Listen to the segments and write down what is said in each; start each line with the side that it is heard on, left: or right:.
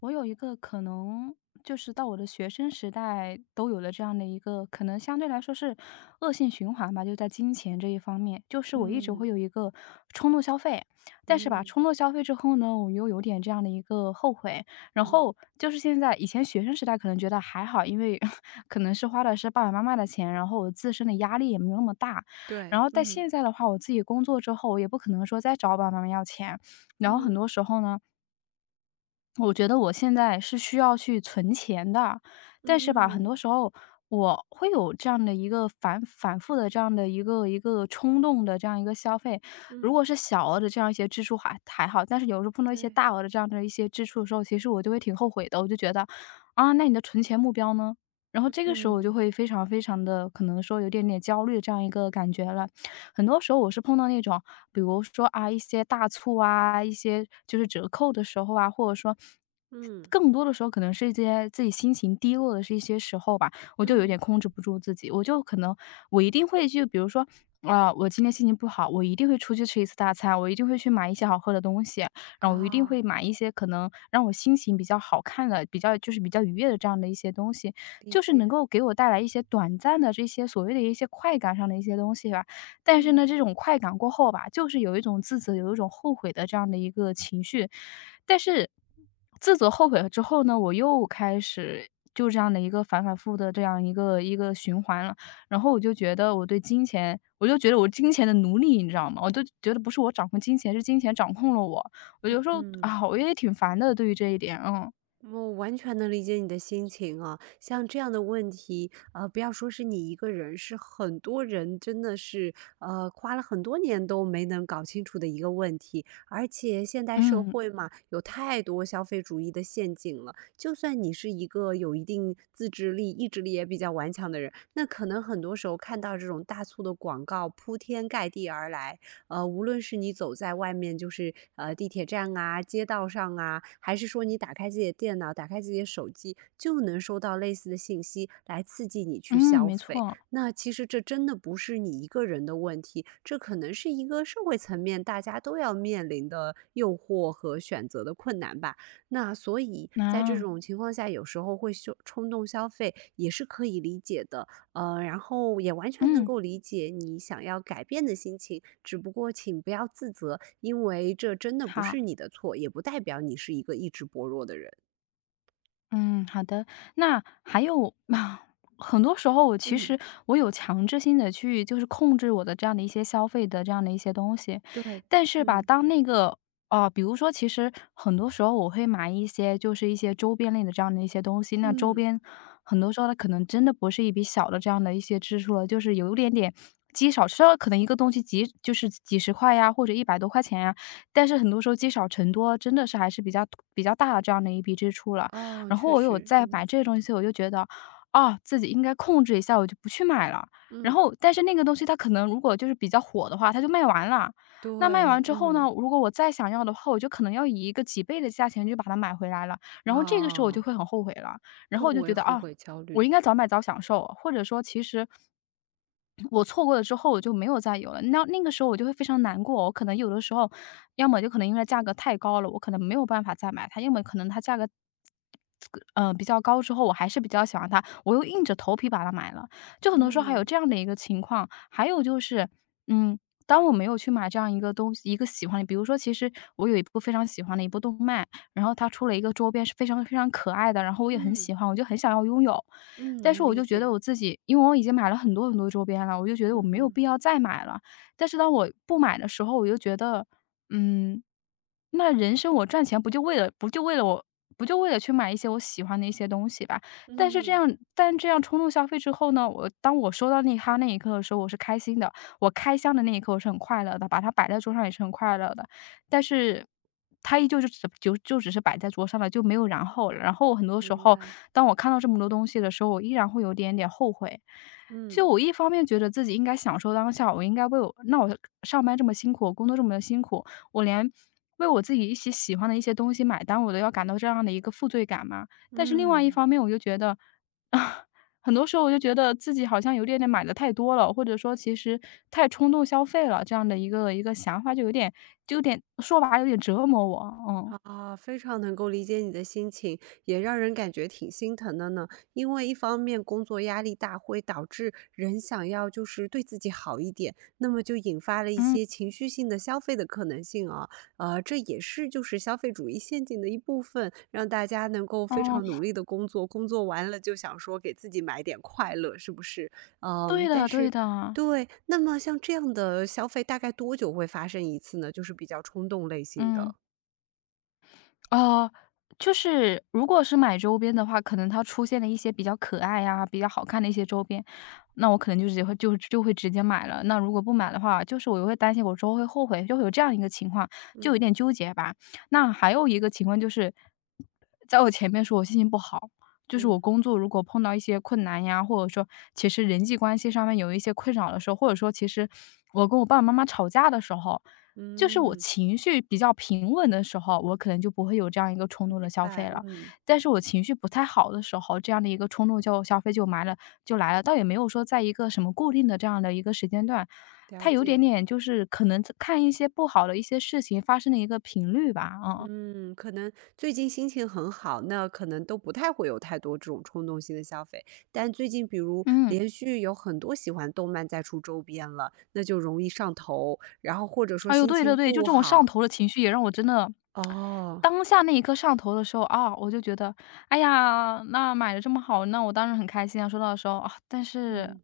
left: 我有一个可能就是到我的学生时代都有了这样的一个可能相对来说是恶性循环吧，就在金钱这一方面，就是我一直
right: 嗯，
left: 会有一个冲动消费。但是吧，
right: 嗯，
left: 冲动消费之后呢，我又有点这样的一个后悔。然
right: 嗯，
left: 后就是现在，以前学生时代可能觉得还好，因为 可能是花的是爸爸妈妈的钱，然后我自身的压力也没有那么大。然
right: 对，
left: 后但
right: 嗯，
left: 现在的话，我自己工作之后，我也不可能说再找我爸爸妈妈要钱，然后很
right: 嗯，
left: 多时候呢。我觉得我现在是需要去存钱的，但是吧，很多
right: 嗯哼，
left: 时候我会有这样的一个反反复的这样的一个冲动的这样一个消费。如
right: 嗯，
left: 果是小额的这样一些支出还好，但是有时候碰到一些
right: 对。
left: 大额的这样的一些支出的时候，其实我就会挺后悔的。我就觉得，啊，那你的存钱目标呢？然后这个时候我就
right: 嗯，
left: 会非常非常的可能说有点点焦虑这样一个感觉了。很多时候我是碰到那种比如说啊，一些大促啊，一些就是折扣的时候啊，或者说
right: 嗯，
left: 更多的时候可能是一些自己心情低落的是一些时候吧，我就有点
right: 嗯。
left: 控制不住自己，我就可能我一定会就比如说。啊、我今天心情不好，我一定会出去吃一次大餐，我一定会去买一些好喝的东西，然后我一定会
right: 啊，
left: 买一些可能让我心情比较好看的、比较就是比较愉悦的这样的一些东西，
right: 理
left: 就是能
right: 解，
left: 够给我带来一些短暂的这些所谓的一些快感上的一些东西吧。但是
right: 嗯。
left: 呢，这种快感过后吧，就是有一种自责，有一种后悔的这样的一个情绪。但是自责后悔了之后呢，我又开始就这样的一个反反复复的这样一个循环了。然后我就觉得我对金钱，我就觉得我金钱的奴隶，你知道吗？我就觉得不是我掌控金钱，是金钱掌控了我。我有时候
right: 嗯。
left: 啊，我也挺烦的，对于这一点。嗯
right: 我完全能理解你的心情啊，像这样的问题，不要说是你一个人，是很多人真的是，花了很多年都没能搞清楚的一个问题。而且现代社
left: 嗯
right: 会嘛，有太多消费主义的陷阱了。就算你是一个有一定自制力、意志力也比较顽强的人，那可能很多时候看到这种大促的广告铺天盖地而来，无论是你走在外面，就是地铁站啊、街道上啊，还是说你打开自己的电脑、打开自己的手机，就能收到类似的信息来刺激你去
left: 嗯，
right: 消
left: 没
right: 费。
left: 错，
right: 那其实这真的不是你一个人的问题，这可能是一个社会层面大家都要面临的诱惑和选择的困难吧。那所以在这
left: 啊，
right: 种情况下，有时候会冲动消费也是可以理解的。然后也完全能
left: 嗯，
right: 够理解你想要改变的心情，只不过请不要自责，因为这真的不
left: 好。
right: 是你的错，也不代表你是一个意志薄弱的人。
left: 嗯，好的。那还有 很多时候我其
right: 嗯，
left: 实我有强制性的去就是控制我的这样的一些消费的这样的一些东西，
right: 对，
left: 但是吧，
right: 嗯
left: 当那个哦比如说其实很多时候我会买一些就是一些周边类的这样的一些东西。那周
right: 嗯，
left: 边很多时候它可能真的不是一笔小的这样的一些支出了，就是有一点点积少虽然可能一个东西几就是几十块呀，或者一百多块钱呀，但是很多时候积少成多，真的是还是比较大的这样的一笔支出了。
right: 哦，
left: 然后
right: 确
left: 我有
right: 实，
left: 在买
right: 嗯
left: 这个东西，我就觉得，啊，自己应该控制一下，我就不去买了。然
right: 嗯，
left: 后但是那个东西它可能如果就是比较火的话，它就卖完了。那卖完
right: 对，
left: 之后呢，
right: 嗯
left: 如果我再想要的话，我就可能要以一个几倍的价钱就把它买回来了，然后这个时候我就
right: 啊，
left: 会很后悔了。然后
right: 更
left: 我就觉
right: 为
left: 得，
right: 后
left: 啊，
right: 悔焦
left: 我
right: 虑，
left: 应该早买早享受，或者说其实我错过了之后我就没有再有了，那那个时候我就会非常难过。我可能有的时候，要么就可能因为价格太高了，我可能没有办法再买它，要么可能它价格比较高之后，我还是比较喜欢它，我又硬着头皮把它买了。就很多时候还有
right: 嗯
left: 这样的一个情况。还有就是，嗯，当我没有去买这样一个东西一个喜欢的比如说其实我有一部非常喜欢的一部动漫，然后它出了一个周边是非常非常可爱的，然后我也很
right: 嗯
left: 喜欢，我就很想要拥有。
right: 嗯，
left: 但是
right: 能
left: 我
right: 理
left: 就觉得
right: 解，
left: 我自己，因为我已经买了很多很多周边了，我就觉得
right: 嗯
left: 我没有
right: 哼，
left: 必要再买了。但是当我不买的时候，我就觉得，嗯，那人生我赚钱不就为了我不就为了去买一些我喜欢的一些东西吧。但是这
right: 嗯，
left: 样这样冲动消费之后呢，我当我收到那它那一刻的时候，我是开心的，我开箱的那一刻我是很快乐的，把它摆在桌上也是很快乐的。但是它依旧是只就只是摆在桌上了，就没有然后了。然后我很多时
right: 明
left: 候，
right: 白，
left: 当我看到这么多东西的时候，我依然会有点点后悔。就
right: 嗯
left: 我一方面觉得自己应该享受当下，我应该为我那我上班这么辛苦，我工作这么的辛苦，我连为我自己一些喜欢的一些东西买单，我都要感到这样的一个负罪感嘛。但是另外一
right: 嗯。
left: 方面，我就觉得，啊，很多时候我就觉得自己好像有点点买的太多了，或者说其实太冲动消费了，这样的一个想法就有点就有点说白了有点折磨我，嗯。
right: 啊，非常能够理解你的心情，也让人感觉挺心疼的呢。因为一方面工作压力大，会导致人想要就是对自己好一点，那么就引发了一
left: 嗯，
right: 些情绪性的消费的可能性啊。这也是就是消费主义陷阱的一部分，让大家能够非
left: 嗯，
right: 常努力的工作，工作完了就想说给自己买点快乐，是不是？嗯，
left: 对的
right: 但
left: 对
right: 是。
left: 的，
right: 对，那么像这样的消费大概多久会发生一次呢？就是比较冲动类型
left: 嗯。
right: 的。
left: 呃，就是如果是买周边的话，可能它出现了一些比较可爱呀、比较好看的一些周边，那我可能就会直接买了。那如果不买的话，就是我又会担心我之后会后悔，就会有这样一个情况，就
right: 嗯。
left: 有点纠结吧。那还有一个情况就是，在我前面说我心情不好，就是我
right: 嗯，
left: 工作如果碰到一些困难呀，或者说其实人际关系上面有一些困扰的时候，或者说其实我跟我爸爸妈妈吵架的时候。就是我
right: 嗯，
left: 情绪比较平稳的时候，我可能就不会有这样一个冲
right: 明
left: 动的消费
right: 白，
left: 了。
right: 嗯，
left: 但是我情绪不太好的时候，这样的一个冲动消费就来了，倒也没有说在一个什么固定的这样的一个时间段，它
right: 了
left: 有点
right: 解。
left: 点就是可能看一些不好的一些事情发生的一个频率吧，嗯。
right: 嗯，可能最近心情很好，那可能都不太会有太多这种冲动性的消费。但最近比如
left: 嗯。
right: 连续有很多喜欢动漫在出周边了，那就容易上头，然后或者说
left: 哎呦，
right: 心
left: 对对
right: 情
left: 对，就
right: 不
left: 这种上
right: 好。
left: 头的情绪也让我真的
right: 哦，
left: 当下那一刻上头的时候啊，我就觉得，哎呀，那买的这么好，那我当然很开心啊，收到的时候啊，但是
right: 嗯，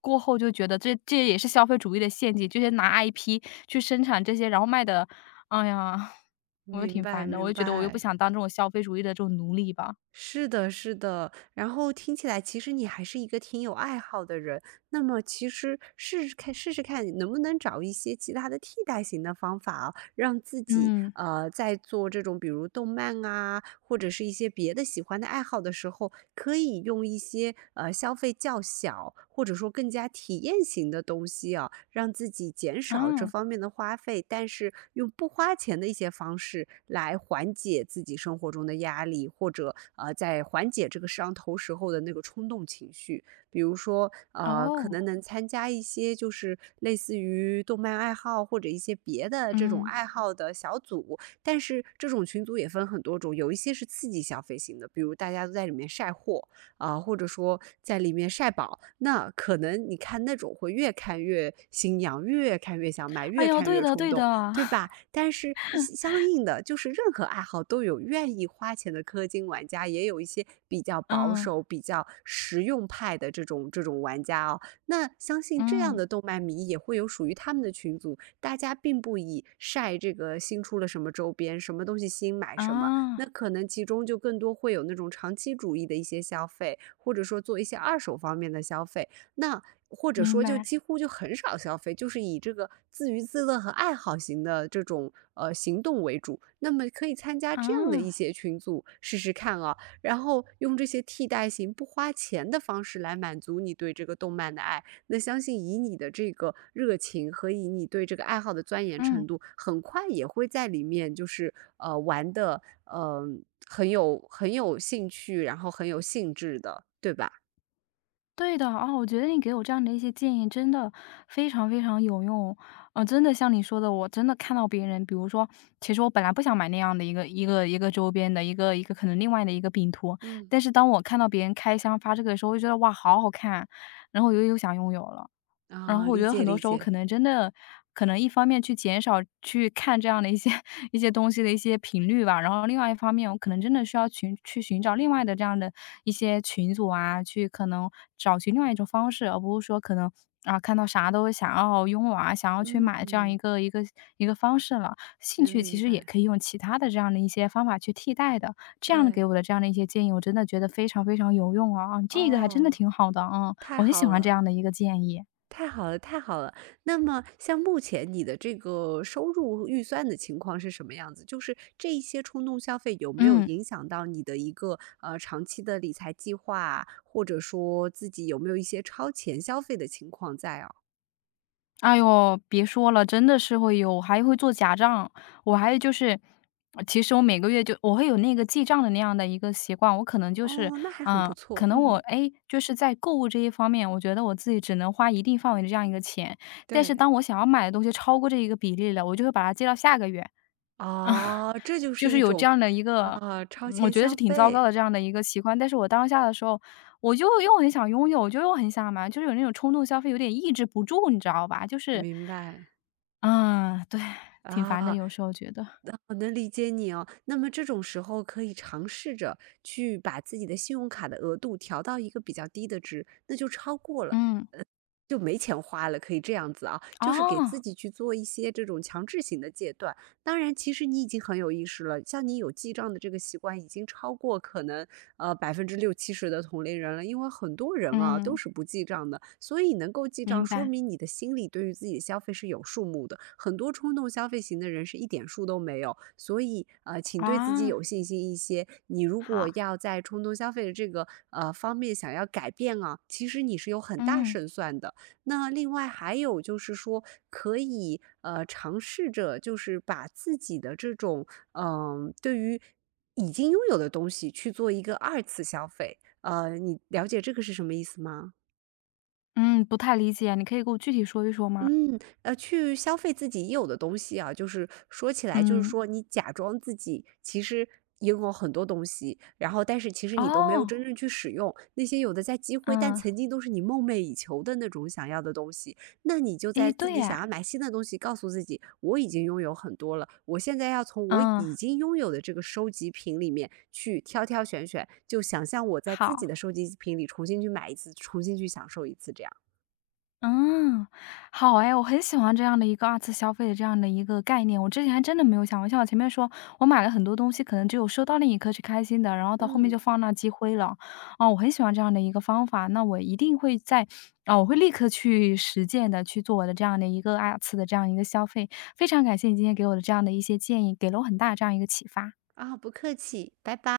left: 过后就觉得这也是消费主义的陷阱，这些拿 IP 去生产这些，然后卖的，哎呀，我就
right: 明
left: 挺
right: 白
left: 烦的，我
right: 明
left: 就觉得我又不
right: 白。
left: 想当这种消费主义的这种奴隶吧。
right: 是的，是的。然后听起来，其实你还是一个挺有爱好的人。那么，其实试试看，试试看能不能找一些其他的替代型的方法啊让自己
left: 嗯，
right: 在做这种比如动漫啊，或者是一些别的喜欢的爱好的时候，可以用一些消费较小或者说更加体验型的东西啊，让自己减少这
left: 嗯
right: 方面的花费，但是用不花钱的一些方式来缓解自己生活中的压力，或者在缓解这个上头时候的那个冲动情绪。比如说，可
left: 哦，
right: 能能参加一些就是类似于动漫爱好或者一些别的这种
left: 嗯，
right: 爱好的小组，但是这种群组也分很多种，有一些是刺激消费型的，比如大家都在里面晒货啊、或者说在里面晒宝，那可能你看那种会越看越心痒，越看越想买，
left: 哎
right: 越
left: 呦，
right: 看
left: 对
right: 越
left: 的
right: 冲
left: 对
right: 动。
left: 的，
right: 对吧？但是一相应的，就是任何爱好都有愿意花钱的氪金玩家，也有一些比较 保
left: 嗯
right: 守、比较实用派的这种这种玩家哦。那相信这样
left: 嗯，
right: 的动漫迷也会有属于他们的群组，大家并不以晒这个新出了什么周边、什么东西新买什么，
left: 啊，
right: 那可能其中就更多会有那种长期主义的一些消费，或者说做一些二手方面的消费。那或者
left: 明
right: 说就
left: 白，
right: 几乎就很少消费，就是以这个自娱自乐和爱好型的这种行动为主。那么可以参加
left: 啊，
right: 这样的一些群组试试看啊，然后用这些替代型不花钱的方式来满足你对这个动漫的爱。那相信以你的这个热情和以你对这个爱好的钻研
left: 嗯。
right: 程度，很快也会在里面就是玩的很有很有兴趣，然后很有兴致的，对吧？
left: 对的，啊，我觉得你给我这样的一些建议真的非常非常有用。真的像你说的，我真的看到别人，比如说，其实我本来不想买那样的一个周边的一个可能另外的一个饼图，
right: 嗯。
left: 但是当我看到别人开箱发这个的时候，我就觉得哇，好好看啊，然后我又想拥有了。然
right: 啊，
left: 后我觉
right: 理
left: 得很
right: 解
left: 多
right: 理
left: 时候
right: 解，
left: 可能真的可能一方面去减少去看这样的一些 一些东西的一些频率吧，然后另外一方面，我可能真的需要去寻找另外的这样的一些群组啊，去可能找寻另外一种方式，而不是说可能啊，看到啥都想要拥有啊，想要去买这样一
right: 嗯，
left: 个一个一个方式了。兴
right: 能
left: 趣其
right: 明
left: 实也
right: 白，
left: 可以用其他的这样的一些方法去替代的，这样的给
right: 对，
left: 我的这样的一些建议，我真的觉得非常非常有用啊，啊，这个还真的
right: 哦，
left: 挺好的啊，
right: 太
left: 我很
right: 好
left: 喜欢这
right: 了，
left: 样的一个建议。
right: 太好了，太好了。那么像目前你的这个收入预算的情况是什么样子？就是这一些冲动消费有没有
left: 嗯，
right: 影响到你的一个长期的理财计划啊或者说自己有没有一些超前消费的情况在哦？
left: 哎哟，别说了，真的是会有，我还会做假账。我还就是，其实我每个月就我会有那个记账的那样的一个习惯，我可能就是，
right: 哦，那还很不
left: 嗯，可
right: 错，
left: 能我
right: 嗯，
left: 哎，就是在购物这一方面，我觉得我自己只能花一定范围的这样一个钱，但是
right: 对，
left: 当我想要买的东西超过这一个比例了，我就会把它记到下个月，
right: 哦，这就
left: 就
right: 是
left: 是
right: 一
left: 有这
right: 种
left: 样的一个，
right: 啊，超
left: 嗯我
right: 前
left: 觉得是
right: 消
left: 挺糟糕
right: 费，
left: 的这样的一个习惯。但是我当下的时候，我就又很想拥有，我就又很想买，就是有那种冲动消费，有点抑制不住，你知道吧？就是。
right: 明白。
left: 嗯，对，挺烦的，
right: 啊，
left: 有时候觉得。
right: 我能理解你哦。那么这种时候可以尝试着去把自己的信用卡的额度调到一个比较低的值，那就超过了。
left: 嗯，
right: 就没钱花了，可以这样子啊，就是给
left: 哦，
right: 自己去做一些这种强制型的戒断。当然，其实你已经很有意识了，像你有记账的这个习惯，已经超过可能60%-70%的同龄人了。因为很多人啊都
left: 嗯，
right: 是不记账的，所以能够记账，
left: 明
right: 说
left: 白，
right: 明你的心里对于自己的消费是有数目的。很多冲动消费型的人是一点数都没有，所以请对自己
left: 啊，
right: 有信心一些。你如果
left: 好，
right: 要在冲动消费的这个方面想要改变啊，其实你是有很大
left: 嗯，
right: 胜算的。那另外还有就是说，可以尝试着就是把自己的这种嗯、对于已经拥有的东西去做一个二次消费。你了解这个是什么意思吗？
left: 嗯，不太理解，你可以给我具体说一说吗？
right: 嗯，去消费自己已有的东西啊，就是说起来，就是
left: 嗯，
right: 说你假装自己其实拥有很多东西，然后但是其实你都没有
left: 哦，
right: 真正去使用，那些有的在积灰，但
left: 嗯，
right: 曾经都是你梦寐以求的那种想要的东西，那你就
left: 诶，
right: 在自
left: 对
right: 己
left: 呀，
right: 想要买新的东西，告诉自己我已经拥有很多了，我现在要从我
left: 嗯，
right: 已经拥有的这个收集品里面去挑挑选选，就想象我在自
left: 好。
right: 己的收集品里重新去买一次，重新去享受一次，这样，
left: 嗯，好哎，我很喜欢这样的一个二次消费的这样的一个概念，我之前还真的没有想过。像我前面说，我买了很多东西，可能只有收到那一刻是开心的，然后到后面
right: 嗯。
left: 就放那积灰了。啊，我很喜欢这样的一个方法，那我一定会在啊，我会立刻去实践的，去做我的这样的一个二次的这样一个消费。非常感谢你今天给我的这样的一些建议，给了我很大这样一个启发。
right: 啊，不客气，拜拜。